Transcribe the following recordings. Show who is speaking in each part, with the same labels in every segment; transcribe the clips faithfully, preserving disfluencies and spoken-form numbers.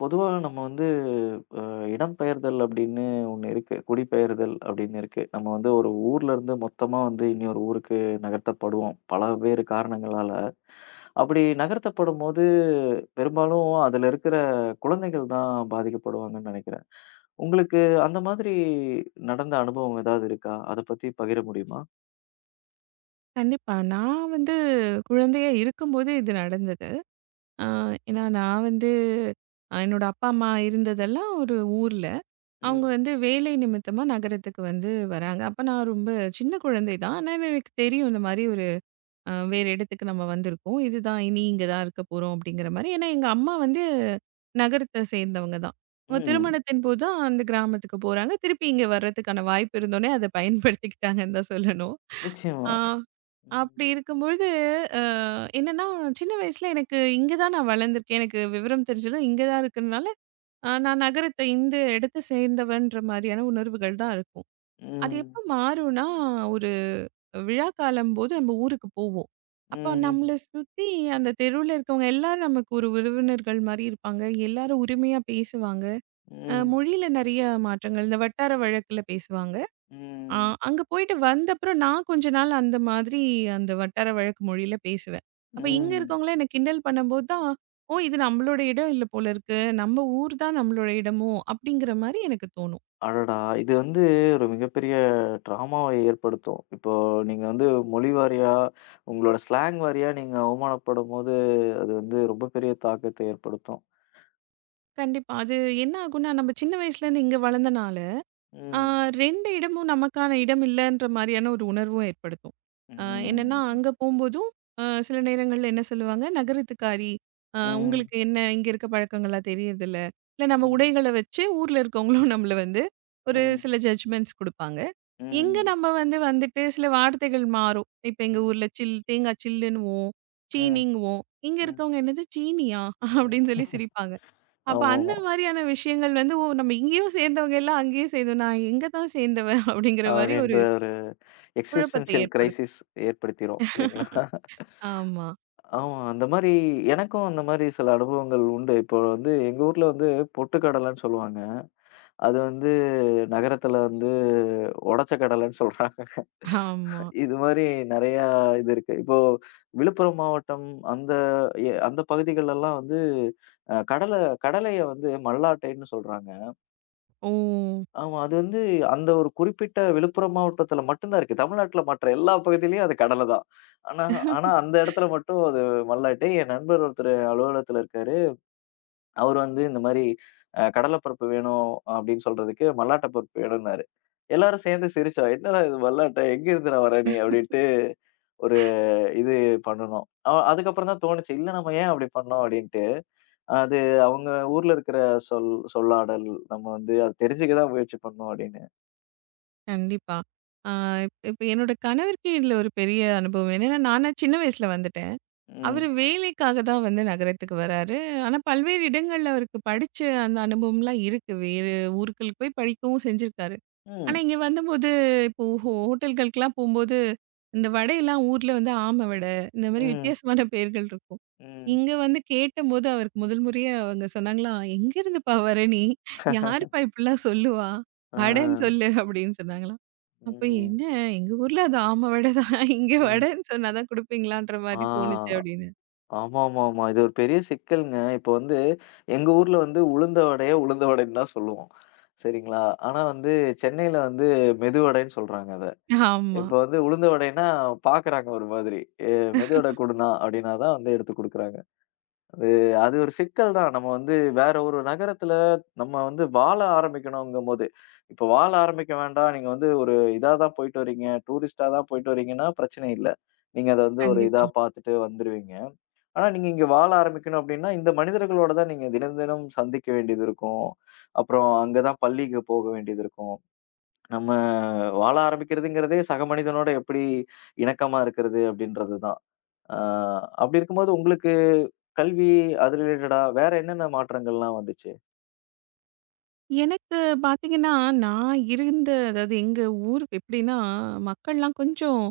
Speaker 1: பொதுவா நம்ம வந்து அ இடம்பெயர்தல் அப்படின்னு ஒண்ணு இருக்கு. குடிபெயர்தல் அப்படின்னு இருக்கு. நம்ம வந்து ஒரு ஊர்ல இருந்து மொத்தமா வந்து இன்னொரு ஊருக்கு நகர்த்தப்படுவோம். பலவேறு காரணங்களால. அப்படி நகர்த்தப்படும்போது பெரும்பாலும் அதுல இருக்கிற குழந்தைகள் தான் பாதிக்கப்படுவாங்கன்னு நெனைக்கிறேன். உங்களுக்கு அந்த மாதிரி நடந்த அனுபவம் ஏதாவது இருக்கா? அத பத்தி பகிர முடியுமா?
Speaker 2: கண்டிப்பா. நான் வந்து குழந்தையா இருக்கும்போது இது நடந்தது. அ ஏன்னா
Speaker 1: ம்.
Speaker 2: நான் வந்து அ என்னோட அப்பா, அம்மா இருந்ததெல்லாம் ஒரு ஊர்ல. அவங்க
Speaker 1: ம்.
Speaker 2: வந்து வேலை நிமித்தமா நகரத்துக்கு வந்து வராங்க. அப்ப நான் ரொம்ப சின்ன குழந்தை தான். ஆனா எனக்கு தெரியும் இந்த மாரி ஒரு அ வேற இடத்துக்கு நம்ம வந்திருக்கோம். இதுதான் இனி இங்க தான் இருக்க போறோம் அப்படிங்கிற மாரி. ஏன்னா எங்க அம்மா வந்து நகரத்த சேர்ந்தவங்க தான். அவங்க
Speaker 1: ம்.
Speaker 2: திருமணத்தின் போது தான் அந்த கிராமத்துக்கு போறாங்க. திருப்பி இங்க வர்றதுக்கான வாய்ப்பு இருந்தோனே அத பயன்படுத்திக்கிட்டாங்கன்னு தான் சொல்லணும்.
Speaker 1: நிச்சயமா.
Speaker 2: ஆ.
Speaker 1: ம்.
Speaker 2: அப்படி இருக்கும்பொழுது, அ என்னன்னா, சின்ன வயசுல எனக்கு இங்க தான் நான் வளர்ந்துருக்கேன். எனக்கு விவரம் தெரிஞ்சது இங்க தான் இருக்கறனால, அ நான் நகரத்த இந்த இடத்த சேர்ந்தவன்ற மாரியான உணர்வுகள் தான் இருக்கும். அது
Speaker 1: ம்.
Speaker 2: எப்ப மாறும்னா, ஒரு விழா காலம்போது நம்ம ஊருக்கு போவோம். அப்ப
Speaker 1: ம்.
Speaker 2: நம்மள
Speaker 1: ம்.
Speaker 2: சுத்தி அந்த தெருவுல இருக்கவங்க எல்லாரும் நமக்கு ஒரு உறவினர்கள் மாரி இருப்பாங்க. எல்லாரும் உரிமையா பேசுவாங்க. அ
Speaker 1: ம்.
Speaker 2: மொழியில நெறைய மாற்றங்கள். இந்த வட்டார வழக்குல பேசுவாங்க. ஆ
Speaker 1: ம்.
Speaker 2: அங்க போயிட்டு வந்தப்புறம் நான் கொஞ்ச நாள் அந்த மாதிரி அந்த வட்டார வழக்கு மொழியில பேசுவேன். அப்ப இங்க
Speaker 1: ம்.
Speaker 2: இருக்கவங்கலாம் என்ன கிண்டல் பண்ணும்போது தான், "ஓ! இது நம்மளோட இடம் இல்ல போல இருக்கு. நம்ம ஊர் தான் நம்மளோட இடமோ!" அப்படிங்கிற மாரி எனக்கு தோணும்.
Speaker 1: அடடா! இது வந்து ஒரு மிகப்பெரிய ட்ராமாவ ஏற்படுத்தும். இப்போ நீங்க வந்து மொழி வாரியா, உங்களோட ஸ்லாங் வாரியா நீங்க அவமானப்படும்போது, அது வந்து ரொம்ப பெரிய தாக்கத்த ஏற்படுத்தும்.
Speaker 2: கண்டிப்பா. அது என்ன ஆகும்னா, நம்ம சின்ன வயசுலேருந்து இங்க வளர்ந்தனால ஆ
Speaker 1: ம்.
Speaker 2: ரெண்டு இடமும் நமக்கான இடம் இல்லன்ற மாரியான ஒரு உணர்வும் ஏற்படுத்தும். அ என்னன்னா,
Speaker 1: ம்.
Speaker 2: அங்க போம்போதும் அ சில நேரங்கள்ல என்ன சொல்லுவாங்க, நகரத்துக்காரி அ
Speaker 1: ம்.
Speaker 2: உங்களுக்கு என்ன இங்க இருக்க பழக்கங்களா தெரியறதில்ல. இல்ல நம்ம
Speaker 1: ம்.
Speaker 2: உடைகள வச்சு ஊர்ல இருக்கவங்களும் நம்மள வந்து ஒரு
Speaker 1: ம்.
Speaker 2: சில ஜட்ஜ்மெண்ட்ஸ் குடுப்பாங்க. இங்க
Speaker 1: ம்.
Speaker 2: நம்ம வந்து வந்துட்டு சில வார்த்தைகள் மாறும். இப்ப எங்க
Speaker 1: ம்.
Speaker 2: ஊர்ல சில் தேங்காய் சில்லுன்னுவோம்,
Speaker 1: ம்.
Speaker 2: சீனிங்குவோம். இங்க
Speaker 1: ம்.
Speaker 2: இருக்கவங்க என்னது சீனியா? அப்படின்னு
Speaker 1: ம்.
Speaker 2: சொல்லி சிரிப்பாங்க. அப்ப அந்த
Speaker 1: ஆமாமா.
Speaker 2: மாதிரியான விஷயங்கள் வந்து, ஓ! நம்ம இங்கேயும் சேர்ந்தவங்க எல்லாம் அங்கேயும் சேர்ந்தோம். நான் எங்க தான் சேர்ந்தவன்? அப்படிங்கிற மாரி ஒரு
Speaker 1: அப்படின்ற ஒரு
Speaker 2: குழப்பத்தை
Speaker 1: எக்ஸிஸ்டென்ஷியல்
Speaker 2: ஏற்படுத்தும்.
Speaker 1: கிரைசிஸ் ஏற்படுத்திரும் இல்லைங்களா?
Speaker 2: ஆமா,
Speaker 1: ஆமா. அந்த மாரி எனக்கும் அந்த மாரி சில அனுபவங்கள் உண்டு. இப்போ வந்து எங்க ஊர்ல வந்து பொட்டுக்கடலைன்னு சொல்லுவாங்க. அது வந்து நகரத்துல வந்து உடைச்ச கடலைன்னு சொல்றாங்க.
Speaker 2: ஆமா.
Speaker 1: இது மாரி நெறையா இது இருக்கு. இப்போ விழுப்புரம் மாவட்டம் அந்த எ அந்த பகுதிகளெல்லாம் வந்து அ கடல கடலைய வந்து மல்லாட்டைன்னு சொல்றாங்க.
Speaker 2: ஓ!
Speaker 1: ஆமா. அது வந்து அந்த ஒரு குறிப்பிட்ட விழுப்புரம் மாவட்டத்துல மட்டும் தான் இருக்கு. தமிழ்நாட்டுல மற்ற எல்லா பகுதியிலயும் அது கடல தான். ஆனா ஆனா அந்த இடத்துல மட்டும் அது மல்லாட்டை. என் நண்பர் ஒருத்தர் அலுவலகத்துல இருக்காரு. அவரு வந்து இந்த மாரி அ கடல பருப்பு வேணும் அப்டின்னு சொல்றதுக்கு, மல்லாட்ட பருப்பு வேணும்னாரு. எல்லாரும் சேர்ந்து சிரிச்சோம். "என்னடா இது மல்லாட்ட? எங்க இருந்துடா வர நீ?" அப்டின்ட்டு ஒரு இது பண்ணுனோம். அ அதுக்கப்புறம் தான் தோணுச்சு, "இல்ல நம்ம ஏன் அப்டி பண்ணோம்?" அப்டின்ட்டு. அது அவங்க ஊர்ல இருக்கிற சொல் சொல்லாடல். நம்ம வந்து அத தெரிஞ்சுக்க தான் முயற்சி பண்ணோம் அப்டின்னு.
Speaker 2: கண்டிப்பா. ஆ இப்ப இப்ப என்னோட கணவருக்கே இதுல ஒரு பெரிய அனுபவம். என்னன்னா, நானா சின்ன வயசுல வந்துட்டேன்.
Speaker 1: ம்.
Speaker 2: அவரு வேலைக்காக தான் வந்து நகரத்துக்கு வராரு. ஆனா, பல்வேறு இடங்கள்ல அவருக்கு படிச்ச அந்த அனுபவம்லாம் இருக்கு. வேறு ஊர்களுக்கு போய் படிக்கவும் செஞ்சிருக்காரு.
Speaker 1: ம்.
Speaker 2: ஆனா, இங்க வந்தம்போது இப்போ ஹோ ஹோட்டல்களுக்குலாம் போம்போது, இந்த வடையெல்லாம் ஊர்ல வந்து ஆம வடை, இந்த மாரி
Speaker 1: ம்.
Speaker 2: வித்தியாசமான பெயர்கள் இருக்கும்.
Speaker 1: ம்.
Speaker 2: இங்க வந்து கேட்டம்போது அவருக்கு முதல் முறையா அவங்க சொன்னாங்களாம், "எங்கேருந்துப்பா வர நீ? யாருப்பா இப்படிலாம் சொல்லுவா?
Speaker 1: ஆ.
Speaker 2: வடைன்னு சொல்லு" அப்படின்னு சொன்னாங்களாம். அப்ப
Speaker 1: ம்.
Speaker 2: "என்ன எங்க ஊர்ல அது ஆம வடை தான். இங்க
Speaker 1: அ.
Speaker 2: வடைன்னு சொன்னா தான் குடுப்பீங்களான்ற
Speaker 1: ஆ.
Speaker 2: மாரி தோணுச்சு" அப்படின்னு.
Speaker 1: ஆமாமாமா. இது ஒரு பெரிய சிக்கல்ங்க. இப்ப வந்து எங்க ஊர்ல வந்து உளுந்த வடைய, உளுந்த வடைன்னு தான் சொல்லுவோம். சரிங்களா? ஆனா வந்து சென்னையில வந்து மெது வடைன்னு சொல்றாங்க அத.
Speaker 2: ஆமா.
Speaker 1: இப்ப வந்து உளுந்த வடைன்னா பாக்குறாங்க ஒரு மாதிரி. "ஏ மெது வடை குடுண்ணா" அப்படின்னா தான் வந்து எடுத்து குடுக்குறாங்க. அது அது ஒரு சிக்கல் தான். நம்ம வந்து வேற ஒரு நகரத்துல நம்ம வந்து வாழ ஆரம்பிக்கணுங்கும்போது, இப்ப வாழ ஆரம்பிக்க வேண்டாம். நீங்க வந்து ஒரு இதா தான் போயிட்டு வரீங்க, டூரிஸ்ட்டா தான் போயிட்டு வரீங்கன்னா பிரச்சனை இல்ல. நீங்க அத வந்து ஒரு இதா
Speaker 2: கண்டிப்பா.
Speaker 1: பாத்துட்டு வந்துருவீங்க. ஆனா, நீங்க இங்க வாழ ஆரம்பிக்கணும் அப்படின்னா, இந்த மனிதர்களோட தான் நீங்க தினம் தினம் சந்திக்க வேண்டியது இருக்கும். அப்புறம் அங்க தான் பள்ளிக்கு போக வேண்டியது இருக்கும். நம்ம வாழ ஆரம்பிக்கிறதுங்கிறதே சக மனிதனோட எப்படி இணக்கமா இருக்கிறது அப்படின்றது தான். ஆ, அப்படி இருக்கும்போது உங்களுக்கு கல்வி அது ரிலேட்டடா வேற என்னென்ன மாற்றங்கள்லாம் வந்துச்சு?
Speaker 2: எனக்கு பார்த்தீங்கன்னா, நான் இருந்த அதாவது எங்க ஊர் எப்படின்னா, மக்கள்லாம் கொஞ்சம்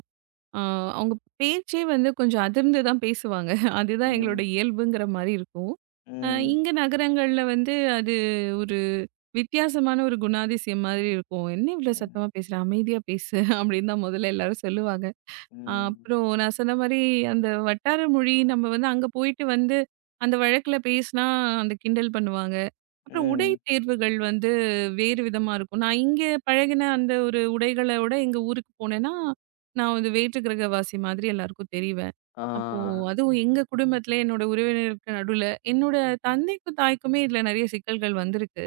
Speaker 2: ஆ, அவங்க பேச்சே வந்து கொஞ்சம் அதிர்ந்து தான் பேசுவாங்க. அதுதான் எங்களோட
Speaker 1: ம்,
Speaker 2: இயல்புங்கிற மாரி இருக்கும். அ
Speaker 1: ம்,
Speaker 2: இங்க நகரங்கள்ல வந்து அது ஒரு வித்தியாசமான ஒரு குணாதிசயம் மாதிரி இருக்கும். "என்ன இவ்ளோ
Speaker 1: ம்,
Speaker 2: சத்தமா பேசுற? அமைதியா பேசு" அப்படின்னு தான் முதல்ல எல்லாரும் சொல்லுவாங்க. அ
Speaker 1: ம்,
Speaker 2: அப்புறம் நான் சொன்ன மாரி அந்த வட்டார மொழி நம்ம வந்து அங்க போயிட்டு வந்து, அந்த வழக்குல பேசினா அந்த கிண்டல் பண்ணுவாங்க. அப்புறம் உடை
Speaker 1: ம்.
Speaker 2: தேர்வுகள் வந்து வேறு விதமா இருக்கும். நான் இங்க பழகின அந்த ஒரு உடைகள விட எங்க ஊருக்கு போனேன்னா, நான் வந்து வேற்று கிரகவாசி மாதிரி எல்லாருக்கும் தெரிவேன்.
Speaker 1: ஆ,
Speaker 2: அப்போ அதுவும் எங்க குடும்பத்தில என்னோட உறவினருக்கு நடுவுல என்னோட தந்தைக்கும், தாய்க்குமே இதில நெறைய சிக்கல்கள் வந்திருக்கு.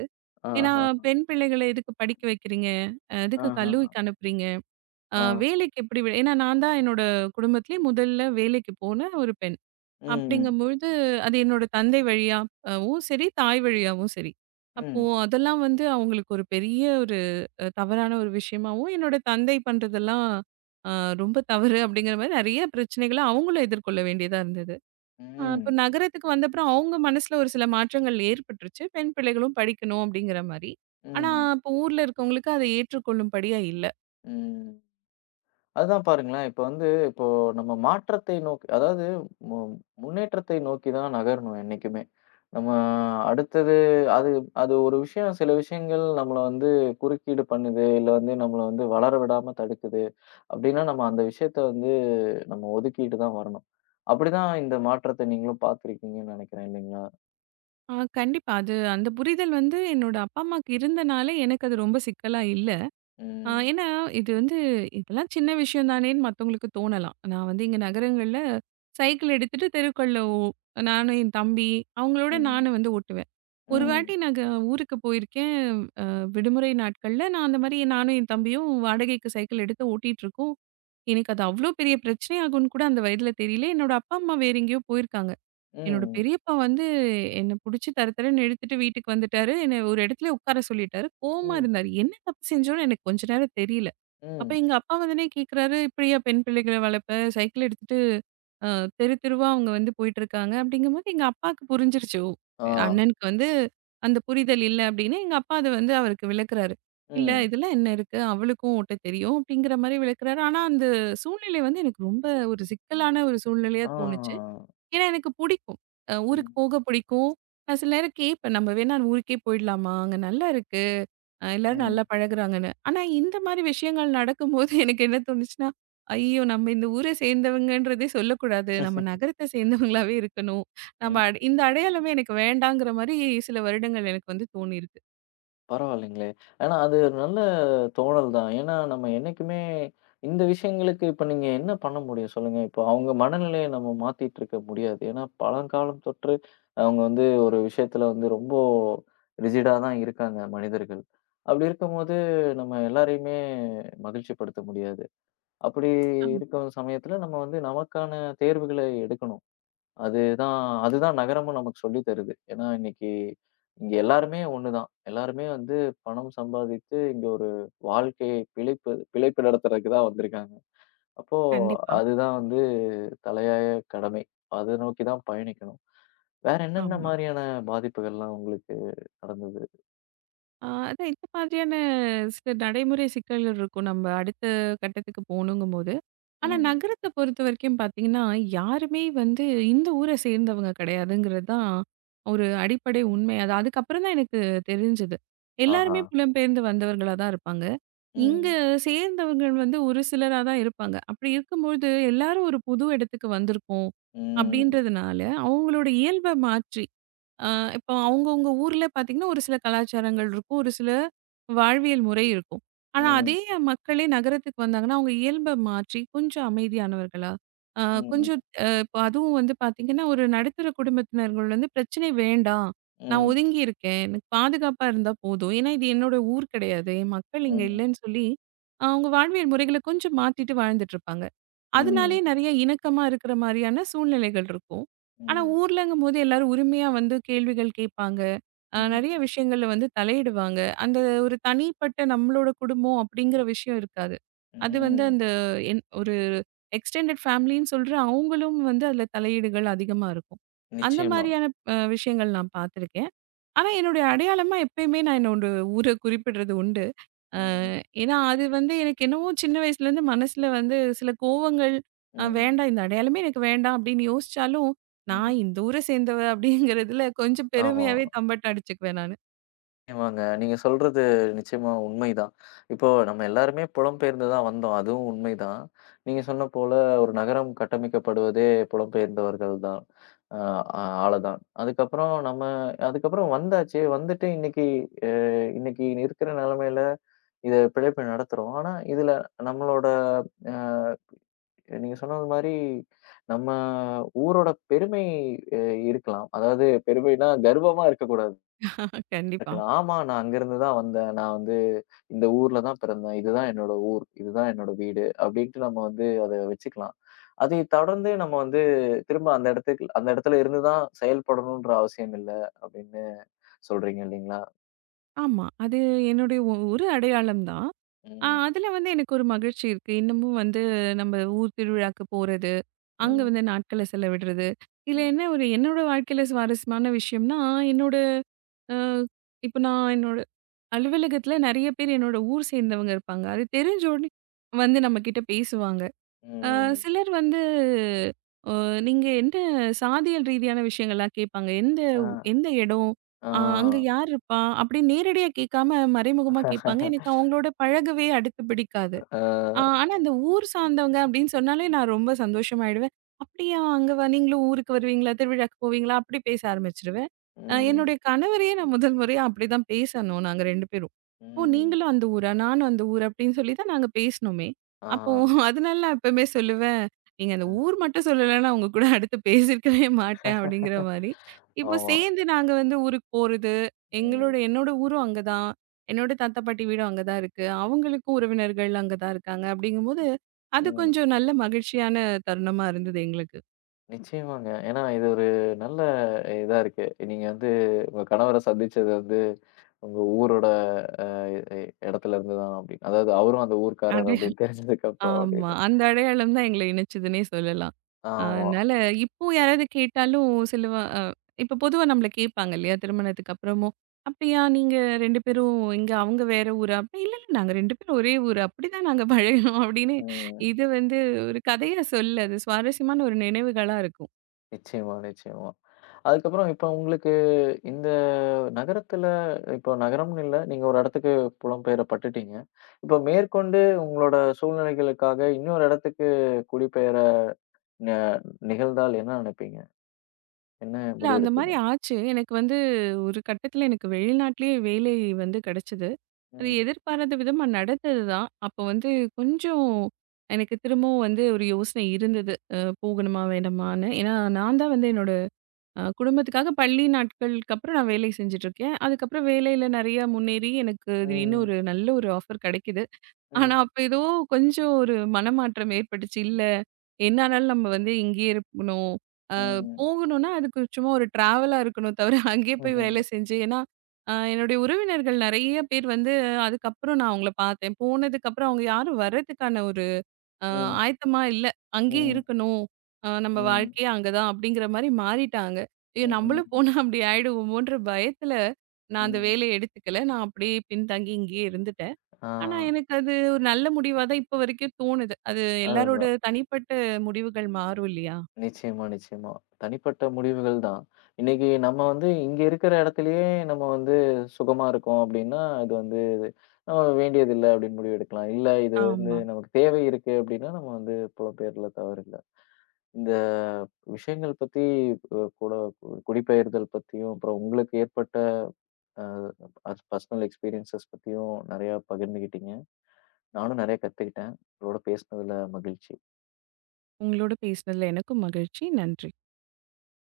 Speaker 2: ஏன்னா
Speaker 1: ஆஹா,
Speaker 2: பெண் பிள்ளைகள எதுக்கு படிக்க வைக்கிறீங்க? அ எதுக்கு
Speaker 1: ஆஹா,
Speaker 2: கல்லூரிக்கு அனுப்புறீங்க? அ
Speaker 1: ஆ.
Speaker 2: வேலைக்கு எப்படி வே ஏன்னா நான் தான் என்னோட குடும்பத்திலேயே முதல்ல வேலைக்கு போன ஒரு பெண்.
Speaker 1: ம்,
Speaker 2: அப்படிங்கும்பொழுது அது என்னோட தந்தை வழியாவும் சரி, தாய் வழியாவும் சரி. அப்போ
Speaker 1: ம்,
Speaker 2: அதெல்லாம் வந்து அவங்களுக்கு ஒரு பெரிய ஒரு அ தவறான ஒரு விஷயமாவும், என்னோட தந்தை பண்றதெல்லாம் அ ரொம்ப தவறு அப்படிங்கிற மாரி நெறைய பிரச்சனைகள அவங்களும் எதிர்கொள்ள வேண்டியதா இருந்தது. அ இப்போ
Speaker 1: ம்,
Speaker 2: நகரத்துக்கு வந்தப்புறம் அவங்க மனசுல ஒரு சில மாற்றங்கள் ஏற்பட்டுருச்சு. பெண் பிள்ளைகளும் படிக்கணும் அப்படிங்கிற மாரி. ஆனா,
Speaker 1: ம்,
Speaker 2: இப்போ ஊர்ல இருக்கவங்களுக்கு அதை ஏற்றுக்கொள்ளும்படியா இல்ல.
Speaker 1: ம். அதுதான் பாருங்களேன். இப்ப வந்து இப்போ நம்ம மாற்றத்தை நோக்கி அதாவது மு முன்னேற்றத்தை நோக்கி தான் நகரணும் என்னைக்குமே. நம்ம அடுத்தது அது அது ஒரு விஷயம் சில விஷயங்கள் நம்மள வந்து குறுக்கீடு பண்ணுது. இல்ல வந்து நம்மள வந்து வளர விடாம தடுக்குது. அப்டின்னா நம்ம அந்த விஷயத்த வந்து நம்ம ஒதுக்கிட்டு தான் வரணும். அப்படிதான் இந்த மாற்றத்தை நீங்களும் பார்த்திருக்கீங்கன்னு நெனைக்கிறேன் இல்லைங்களா?
Speaker 2: ஆ கண்டிப்பா. அது அந்த புரிதல் வந்து என்னோட அப்பா, அம்மாக்கு இருந்தனால எனக்கு அது ரொம்ப சிக்கலா இல்ல. ஆ
Speaker 1: ம்,
Speaker 2: ஏன்னா இது வந்து இதெல்லாம் சின்ன விஷயம் தானேன்னு மத்தவங்களுக்கு தோணலாம். நான் வந்து இங்க நகரங்கள்ல சைக்கிள் எடுத்துட்டு தெருக்கள்ல ஓ நானும் என் தம்பி அவங்களோட
Speaker 1: ம்,
Speaker 2: நானும் வந்து ஓட்டுவேன். ஒரு
Speaker 1: ம்,
Speaker 2: வாட்டி நாங்க ஊருக்கு போயிருக்கேன் அஹ், விடுமுறை நாட்கள்ல. நான் அந்த மாரி நானும் என் தம்பியும் வாடகைக்கு சைக்கிள் எடுத்து ஓட்டிட்டு இருக்கோம். எனக்கு அது அவ்ளோ பெரிய பிரச்சனை ஆகும்னு கூட அந்த வயதில தெரியல. என்னோட அப்பா, அம்மா வேற எங்கேயோ போயிருக்காங்க. என்னோட
Speaker 1: ம்,
Speaker 2: பெரியப்பா வந்து என்ன புடிச்சு தர தரன்னு இழுத்துட்டு வீட்டுக்கு வந்துட்டாரு. என்ன ஒரு இடத்துல உட்கார சொல்லிட்டாரு. கோவமா
Speaker 1: ம்,
Speaker 2: இருந்தாரு. என்ன தப்பு செஞ்சோன்னு எனக்கு கொஞ்ச நேரம் தெரியல. அப்ப
Speaker 1: ம்.
Speaker 2: எங்க அப்பா வந்துனே கேட்குறாரு, "இப்படியா பெண் பிள்ளைகள வளர்ப்ப? சைக்கிள் எடுத்துட்டு அ தெரு தெருவா அவங்க வந்து போயிட்டுருக்காங்க." அப்படிங்கும்போது எங்க அப்பாவுக்கு புரிஞ்சிருச்சு. ஓ!
Speaker 1: ஆ,
Speaker 2: அண்ணனுக்கு வந்து அந்த புரிதல் இல்ல அப்படின்னு எங்க அப்பா அத வந்து அவருக்கு விளக்குறாரு. "இல்ல
Speaker 1: ம்,
Speaker 2: இதெல்லாம் என்ன இருக்கு? அவளுக்கும் ஓட்ட தெரியும்." அப்படிங்கிற மாரி விளக்குறாரு. ஆனா அந்த சூழ்நிலை வந்து எனக்கு ரொம்ப ஒரு சிக்கலான ஒரு சூழ்நிலையா தோணுச்சு.
Speaker 1: ஆ,
Speaker 2: ஏன்னா எனக்கு பிடிக்கும். அ ஊருக்கு
Speaker 1: ம்,
Speaker 2: போக பிடிக்கும். நான் சில நேரம் கேட்பேன். நம்ம வேணா ஊருக்கே போயிடலாமா? அங்க நல்லா இருக்கு. அ எல்லாரும் நல்லா பழகுறாங்கன்னு. ஆனா இந்த மாரி விஷயங்கள் நடக்கும்போது எனக்கு என்ன தோணுச்சுன்னா, ஐயோ! நம்ம இந்த ஊர சேர்ந்தவங்கன்றதே சொல்லக்கூடாது. நம்ம நகரத்த சேர்ந்தவங்களாவே இருக்கணும். நம்ம
Speaker 1: ம்.
Speaker 2: அட இந்த அடையாளமே எனக்கு வேண்டாங்கிற மாரி சில வருடங்கள் எனக்கு வந்து தோணியிருக்கு.
Speaker 1: பரவாயில்லைங்களே! ஆனா, அது ஒரு நல்ல தோணல் தான். ஏன்னா, நம்ம என்னைக்குமே இந்த விஷயங்களுக்கு இப்ப நீங்க என்ன பண்ண முடியும் சொல்லுங்க? இப்போ அவங்க மனநிலைய நம்ம மாத்திட்டு இருக்க முடியாது. ஏன்னா, பழங்காலம் தொற்று அவங்க வந்து ஒரு விஷயத்துல வந்து ரொம்ப ரிஜிடா தான் இருக்காங்க மனிதர்கள். அப்படி இருக்கும்போது நம்ம எல்லாரையுமே மகிழ்ச்சிப்படுத்த முடியாது. அப்படி
Speaker 2: ஆமா.
Speaker 1: இருக்க சமயத்துல நம்ம வந்து நமக்கான தேர்வுகளை எடுக்கணும். அதுதான் அதுதான் நகரமும் நமக்கு சொல்லி தருது. ஏன்னா, இன்னைக்கு இங்க எல்லாருமே ஒண்ணுதான். எல்லாருமே வந்து பணம் சம்பாதித்து இங்க ஒரு வாழ்க்கை பிழைப்பு பிழைப்பு நடத்துறதுக்கு தான் வந்திருக்காங்க. அப்போ
Speaker 2: கண்டிப்பா.
Speaker 1: அதுதான் வந்து தலையாய கடமை. அத நோக்கி தான் பயணிக்கணும். வேற என்னென்ன
Speaker 2: ஆமா.
Speaker 1: மாரியான பாதிப்புகள்லாம் உங்களுக்கு நடந்தது?
Speaker 2: ஆ, அதான் இந்த மாதிரியான சில நடைமுறை சிக்கல்கள் இருக்கும். நம்ம அடுத்த கட்டத்துக்கு போகணுங்கும்போது. ஆனா
Speaker 1: ம்.
Speaker 2: நகரத்த பொறுத்தவரைக்கும் பார்த்தீங்கன்னா, யாருமே வந்து இந்த ஊர சேர்ந்தவங்க கிடையாதுங்கிறது தான் ஒரு அடிப்படை உண்மை. அது அதுக்கப்புறம் தான் எனக்கு தெரிஞ்சது.
Speaker 1: ஆஹா.
Speaker 2: எல்லாருமே புலம்பெயர்ந்து வந்தவர்களா தான் இருப்பாங்க. இங்க
Speaker 1: ம்.
Speaker 2: சேர்ந்தவர்கள் வந்து ஒரு சிலரா தான் இருப்பாங்க. அப்படி இருக்கும்பொழுது எல்லாரும் ஒரு புது இடத்துக்கு வந்திருக்கோம்
Speaker 1: ம்.
Speaker 2: அப்படின்றதுனால, அவங்களோட இயல்ப மாற்றி ஆ இப்போ அவங்கவங்க ஊர்ல பார்த்தீங்கன்னா, ஒரு சில கலாச்சாரங்கள் இருக்கும். ஒரு சில வாழ்வியல் முறை இருக்கும். ஆனா,
Speaker 1: ம்.
Speaker 2: அதே மக்களே நகரத்துக்கு வந்தாங்கன்னா, அவங்க இயல்ப மாற்றி கொஞ்சம் அமைதியானவர்களா, அ
Speaker 1: ம்.
Speaker 2: கொஞ்சம் அ இப்போ அதுவும் வந்து பார்த்தீங்கன்னா, ஒரு நடுத்தர குடும்பத்தினர்கள் வந்து பிரச்சனை வேண்டாம். நான்
Speaker 1: ம்.
Speaker 2: ஒதுங்கி இருக்கேன். எனக்கு பாதுகாப்பா இருந்தா போதும். ஏன்னா, இது என்னோட ஊர் கிடையாது. என் மக்கள் இங்க
Speaker 1: ம்.
Speaker 2: இல்லன்னு சொல்லி, ஆஹ் அவங்க வாழ்வியல் முறைகள கொஞ்சம் மாத்திட்டு வாழ்ந்துட்டு இருப்பாங்க.
Speaker 1: ம்.
Speaker 2: அதனாலேயே நெறைய இணக்கமா இருக்கிற மாரியான சூழ்நிலைகள் இருக்கும். ஆனா,
Speaker 1: ம்.
Speaker 2: ஊர்லங்கும்போது எல்லாரும் உரிமையா வந்து கேள்விகள் கேட்பாங்க. அ
Speaker 1: ம்.
Speaker 2: நெறைய விஷயங்கள்ல வந்து தலையிடுவாங்க. அந்த ஒரு தனிப்பட்ட நம்மளோட குடும்பம் அப்படிங்கிற விஷயம் இருக்காது. அது வந்து
Speaker 1: ம்.
Speaker 2: அந்த என் ஒரு எக்ஸ்டெண்டட் ஃபேமிலின்னு சொல்ற அவங்களும் வந்து அதுல தலையீடுகள் அதிகமா இருக்கும். அந்த
Speaker 1: நிச்சயமா.
Speaker 2: மாரியான அ விஷயங்கள் நான் பார்த்துருக்கேன். ஆனா, என்னுடைய அடையாளமா எப்பயுமே நான் என்னோட ஊர குறிப்பிடுறது உண்டு.
Speaker 1: ம்.
Speaker 2: ஏன்னா, அது வந்து எனக்கு என்னவோ சின்ன வயசுலேருந்து மனசுல வந்து சில கோவங்கள், அ
Speaker 1: ம்.
Speaker 2: வேண்டாம் இந்த அடையாளமே எனக்கு வேண்டாம் அப்படின்னு யோசிச்சாலும்,
Speaker 1: ம்.
Speaker 2: நான் இந்த ஊர சேர்ந்தவ அப்படிங்கிறதுல கொஞ்சம்
Speaker 1: ஆமா.
Speaker 2: பெருமையாவே தம்பட்டம் அடிச்சுக்குவேன் நானு.
Speaker 1: நிச்சயமாங்க. நீங்க சொல்றது நிச்சயமா உண்மைதான். இப்போ நம்ம எல்லாருமே புலம்பெயர்ந்து தான் வந்தோம். அதுவும் உண்மைதான். நீங்க சொன்ன போல ஒரு நகரம் கட்டமைக்கப்படுவதே புலம்பெயர்ந்தவர்கள் தான். அ அ ஆள தான். அதுக்கப்புறம் நம்ம அதுக்கப்புறம் வந்தாச்சு. வந்துட்டு இன்னைக்கு அ இன்னைக்கு இருக்கிற நிலைமையில இத பிழைப்பு நடத்துறோம். ஆனா, இதுல நம்மளோட அ நீங்க சொன்னது மாரி நம்ம ஊரோட பெருமை அ இருக்கலாம். அதாவது பெருமைனா கர்வமா இருக்கக்கூடாது.
Speaker 2: கண்டிப்பா.
Speaker 1: இருக்கலாம். ஆமா. நான் அங்கருந்து தான் வந்தேன். நான் வந்து இந்த ஊர்ல தான் பிறந்தேன். இதுதான் என்னோட ஊர். இதுதான் என்னோட வீடு. அப்படின்ட்டு நம்ம வந்து அத வச்சுக்கலாம். அதை தொடர்ந்து நம்ம வந்து திரும்ப அந்த இடத்துக்கு அந்த இடத்துல இருந்து தான் செயல்படணுன்ற அவசியம் இல்ல அப்படின்னு சொல்றீங்க இல்லைங்களா?
Speaker 2: ஆமா. அது என்னுடைய ஒ ஒரு அடையாளம் தான். அ
Speaker 1: ம்.
Speaker 2: அதில வந்து எனக்கு ஒரு மகிழ்ச்சி இருக்கு. இன்னமும் வந்து நம்ம ஊர் திருவிழாக்கு போறது, அங்க
Speaker 1: ம்.
Speaker 2: வந்து நாட்கள செலவிடுறது. இதுல
Speaker 1: ம்.
Speaker 2: என்ன ஒரு என்னோட வாழ்க்கையில சுவாரஸ்யமான விஷயம்னா, என்னோட அ இப்போ நான் என்னோட அலுவலகத்துல நெறைய பேர் என்னோட ஊர் சேர்ந்தவங்க இருப்பாங்க. அது தெரிஞ்ச உடனே வந்து நம்ம கிட்ட பேசுவாங்க. அ
Speaker 1: ம்.
Speaker 2: சிலர் வந்து அ நீங்க எந்த சாதியல் ரீதியான விஷயங்கள்லாம் கேட்பாங்க. எந்த
Speaker 1: ஆ.
Speaker 2: ஊ- எந்த இடம்? அ அங்க
Speaker 1: ஆ.
Speaker 2: யார் இருப்பா? அப்படி நேரடியா கேட்காம மறைமுகமா கேட்பாங்க. எனக்கு அவங்களோட பழகவே அடுத்து பிடிக்காது. ஆ,
Speaker 1: ஆ.
Speaker 2: ஆனா அந்த ஊர் சார்ந்தவங்க அப்படின்னு சொன்னாலே நான் ரொம்ப சந்தோஷமாயிடுவேன். "அப்படியா அங்க வ நீங்களும் ஊருக்கு வருவீங்களா? திருவிழாக்கு போவீங்களா?" அப்படி பேச ஆரம்பிச்சுருவேன். அ
Speaker 1: ம்.
Speaker 2: என்னுடைய கணவரையே நான் முதல் முறையா அப்படிதான் பேசணும் நாங்க ரெண்டு பேரும். "ஓ!
Speaker 1: ம்.
Speaker 2: நீங்களும் அந்த ஊரா? நானும் அந்த ஊர்" அப்படின்னு சொல்லி தான் நாங்க பேசினோமே.
Speaker 1: ஆ.
Speaker 2: அப்போ அதனால நான் எப்பவுமே சொல்லுவேன், "நீங்க அந்த
Speaker 1: ஆ.
Speaker 2: ஊர் மட்டும் சொல்லலன்னா உங்க கூட அடுத்து பேசியிருக்கவே மாட்டேன்" அப்படிங்கிற மாரி. இப்போ
Speaker 1: ஆமா.
Speaker 2: சேர்ந்து நாங்க வந்து ஊருக்கு போறது, எங்களோட
Speaker 1: ம்.
Speaker 2: என்னோட ஊரும் அங்க தான். என்னோட தாத்தா பாட்டி வீடும் அங்க தான் இருக்கு. அவங்களுக்கும் உறவினர்கள் அங்க தான் இருக்காங்க. அப்படிங்கும்போது, அது
Speaker 1: ம்.
Speaker 2: கொஞ்சம் நல்ல மகிழ்ச்சியான தருணமா இருந்தது எங்களுக்கு.
Speaker 1: நிச்சயமாங்க. ஏன்னா, இது ஒரு நல்ல இதா இருக்கு. நீங்க வந்து உங்க கணவர சந்திச்சது வந்து உங்க ஊரோட அ எ இடத்துல இருந்து தான் அப்படின்னு. அதாவது அவரும் அந்த ஊர்க்காரர்
Speaker 2: அடே
Speaker 1: அப்படின்னு தெரிஞ்சதுக்கு அப்புறம்
Speaker 2: ஆமா.
Speaker 1: அப்படின்னு.
Speaker 2: அந்த அடையாளம் தான் எங்கள இணைச்சதுன்னே சொல்லலாம். ஆஹ்
Speaker 1: ஆமா.
Speaker 2: அதனால இப்போ யாராவது கேட்டாலும் சிலவ அ இப்ப பொதுவா நம்மள கேட்பாங்க இல்லையா? திருமணத்துக்கு அப்புறமும். அப்படியா நீங்க ரெண்டு பேரும் இங்க அவங்க வேற ஊரா? அப்படி இல்ல, இல்ல நாங்க ரெண்டு பேரும் ஒரே ஊரு. அப்படிதான் நாங்க பழகினோம் அப்படின்னு
Speaker 1: ம்.
Speaker 2: இது வந்து ஒரு கதையா சொல்லு. அது சுவாரஸ்யமான ஒரு நினைவுகளா இருக்கும்.
Speaker 1: நிச்சயமா, நிச்சயமா. அதுக்கப்புறம் இப்ப உங்களுக்கு இந்த நகரத்துல இப்போ நகரம்னு இல்ல. நீங்க ஒரு இடத்துக்கு புலம்பெயர பட்டுட்டீங்க. இப்ப மேற்கொண்டு உங்களோட சூழ்நிலைகளுக்காக இன்னொரு இடத்துக்கு குடிபெயர ந நிகழ்ந்தால் என்ன நினைப்பீங்க? என்ன
Speaker 2: இல்ல அந்த மாரி
Speaker 1: முடிவெடுப்பீங்க?
Speaker 2: ஆச்சு. எனக்கு வந்து ஒரு கட்டத்தில எனக்கு வெளிநாட்டிலேயே வேலை வந்து கிடைச்சது. அது
Speaker 1: ம்.
Speaker 2: எதிர்பாராத விதமா நடந்தது தான். அப்போ வந்து கொஞ்சம் எனக்கு திரும்பவும் வந்து ஒரு யோசனை இருந்தது. அ போகணுமா வேணாமான்னு. ஏன்னா நான் தான் வந்து என்னோட அ குடும்பத்துக்காக பள்ளி நாட்களுக்கு அப்புறம் நான் வேலை செஞ்சுட்டு இருக்கேன். அதுக்கப்புறம் வேலையில நெறைய முன்னேறி எனக்கு திடீர்னு
Speaker 1: ம்,
Speaker 2: ஒரு நல்ல ஒரு ஆஃபர் கிடைக்குது. ஆனா,
Speaker 1: ம்,
Speaker 2: அப்ப ஏதோ கொஞ்சம் ஒரு மனமாற்றம் ஏற்பட்டுச்சு. இல்ல, என்ன ஆனாலும் நம்ம வந்து இங்கேயே இருக்கணும். அ
Speaker 1: ம்.
Speaker 2: போகணும்னா, அதுக்கு சும்மா ஒரு ட்ராவலா இருக்கணும் தவிர, அங்கேயே போய் வேலை
Speaker 1: ம்ஹ்ஹ்ம்.
Speaker 2: செஞ்சு ஏன்னா, அ என்னுடைய உறவினர்கள் நெறைய பேர் வந்து அதுக்கப்புறம் நான் அவங்கள பார்த்தேன். போனதுக்கப்புறம் அவங்க யாரும் வர்றதுக்கான ஒரு அ
Speaker 1: ம்,
Speaker 2: ஆயத்தமா இல்ல. அங்கேயே
Speaker 1: ம்,
Speaker 2: இருக்கணும். அ நம்ம
Speaker 1: ம்,
Speaker 2: வாழ்க்கையே அங்க தான் அப்படிங்கிற மாரி மாறிட்டாங்க. ஐயோ!
Speaker 1: ம்,
Speaker 2: நம்மளும் போனா அப்படி ஆயிடுவோமோன்ற பயத்துல, நான் அந்த
Speaker 1: ம்.
Speaker 2: வேலைய எடுத்துக்கல. நான் அப்படியே பின்தங்கி இங்கேயே இருந்துட்டேன்.
Speaker 1: ஆ,
Speaker 2: ஆனா, எனக்கு அது ஒரு நல்ல முடிவா தான் இப்ப வரைக்கும் தோணுது. அது எல்லாரோட
Speaker 1: அதுதான்.
Speaker 2: தனிப்பட்ட முடிவுகள் மாறும் இல்லையா?
Speaker 1: நிச்சயமா, நிச்சயமா. தனிப்பட்ட முடிவுகள் தான். இன்னைக்கு நம்ம வந்து இங்க இருக்கிற இடத்திலேயே நம்ம வந்து சுகமா இருக்கோம் அப்டின்னா, அது வந்து நம்ம வேண்டியதில்ல அப்டின்னு முடிவு எடுக்கலாம். இல்ல இது வந்து
Speaker 2: ஆமா.
Speaker 1: நமக்கு தேவை இருக்கு அப்டின்னா, நம்ம வந்து புலம்பெயர்ல தவறில்ல. இந்த விஷயங்கள் பத்தி அ கூட குடிபெயர்தல் பத்தியும், அப்புறம் உங்களுக்கு ஏற்பட்ட அ அது பர்சனல் எக்ஸ்பீரியன்ஸஸ் பத்தியும் நெறையா பகிர்ந்துக்கிட்டீங்க. நானும் நெறையா கத்துக்கிட்டேன். உங்களோட பேசினதுல மகிழ்ச்சி.
Speaker 2: உங்களோட பேசினதுல எனக்கும் மகிழ்ச்சி. நன்றி.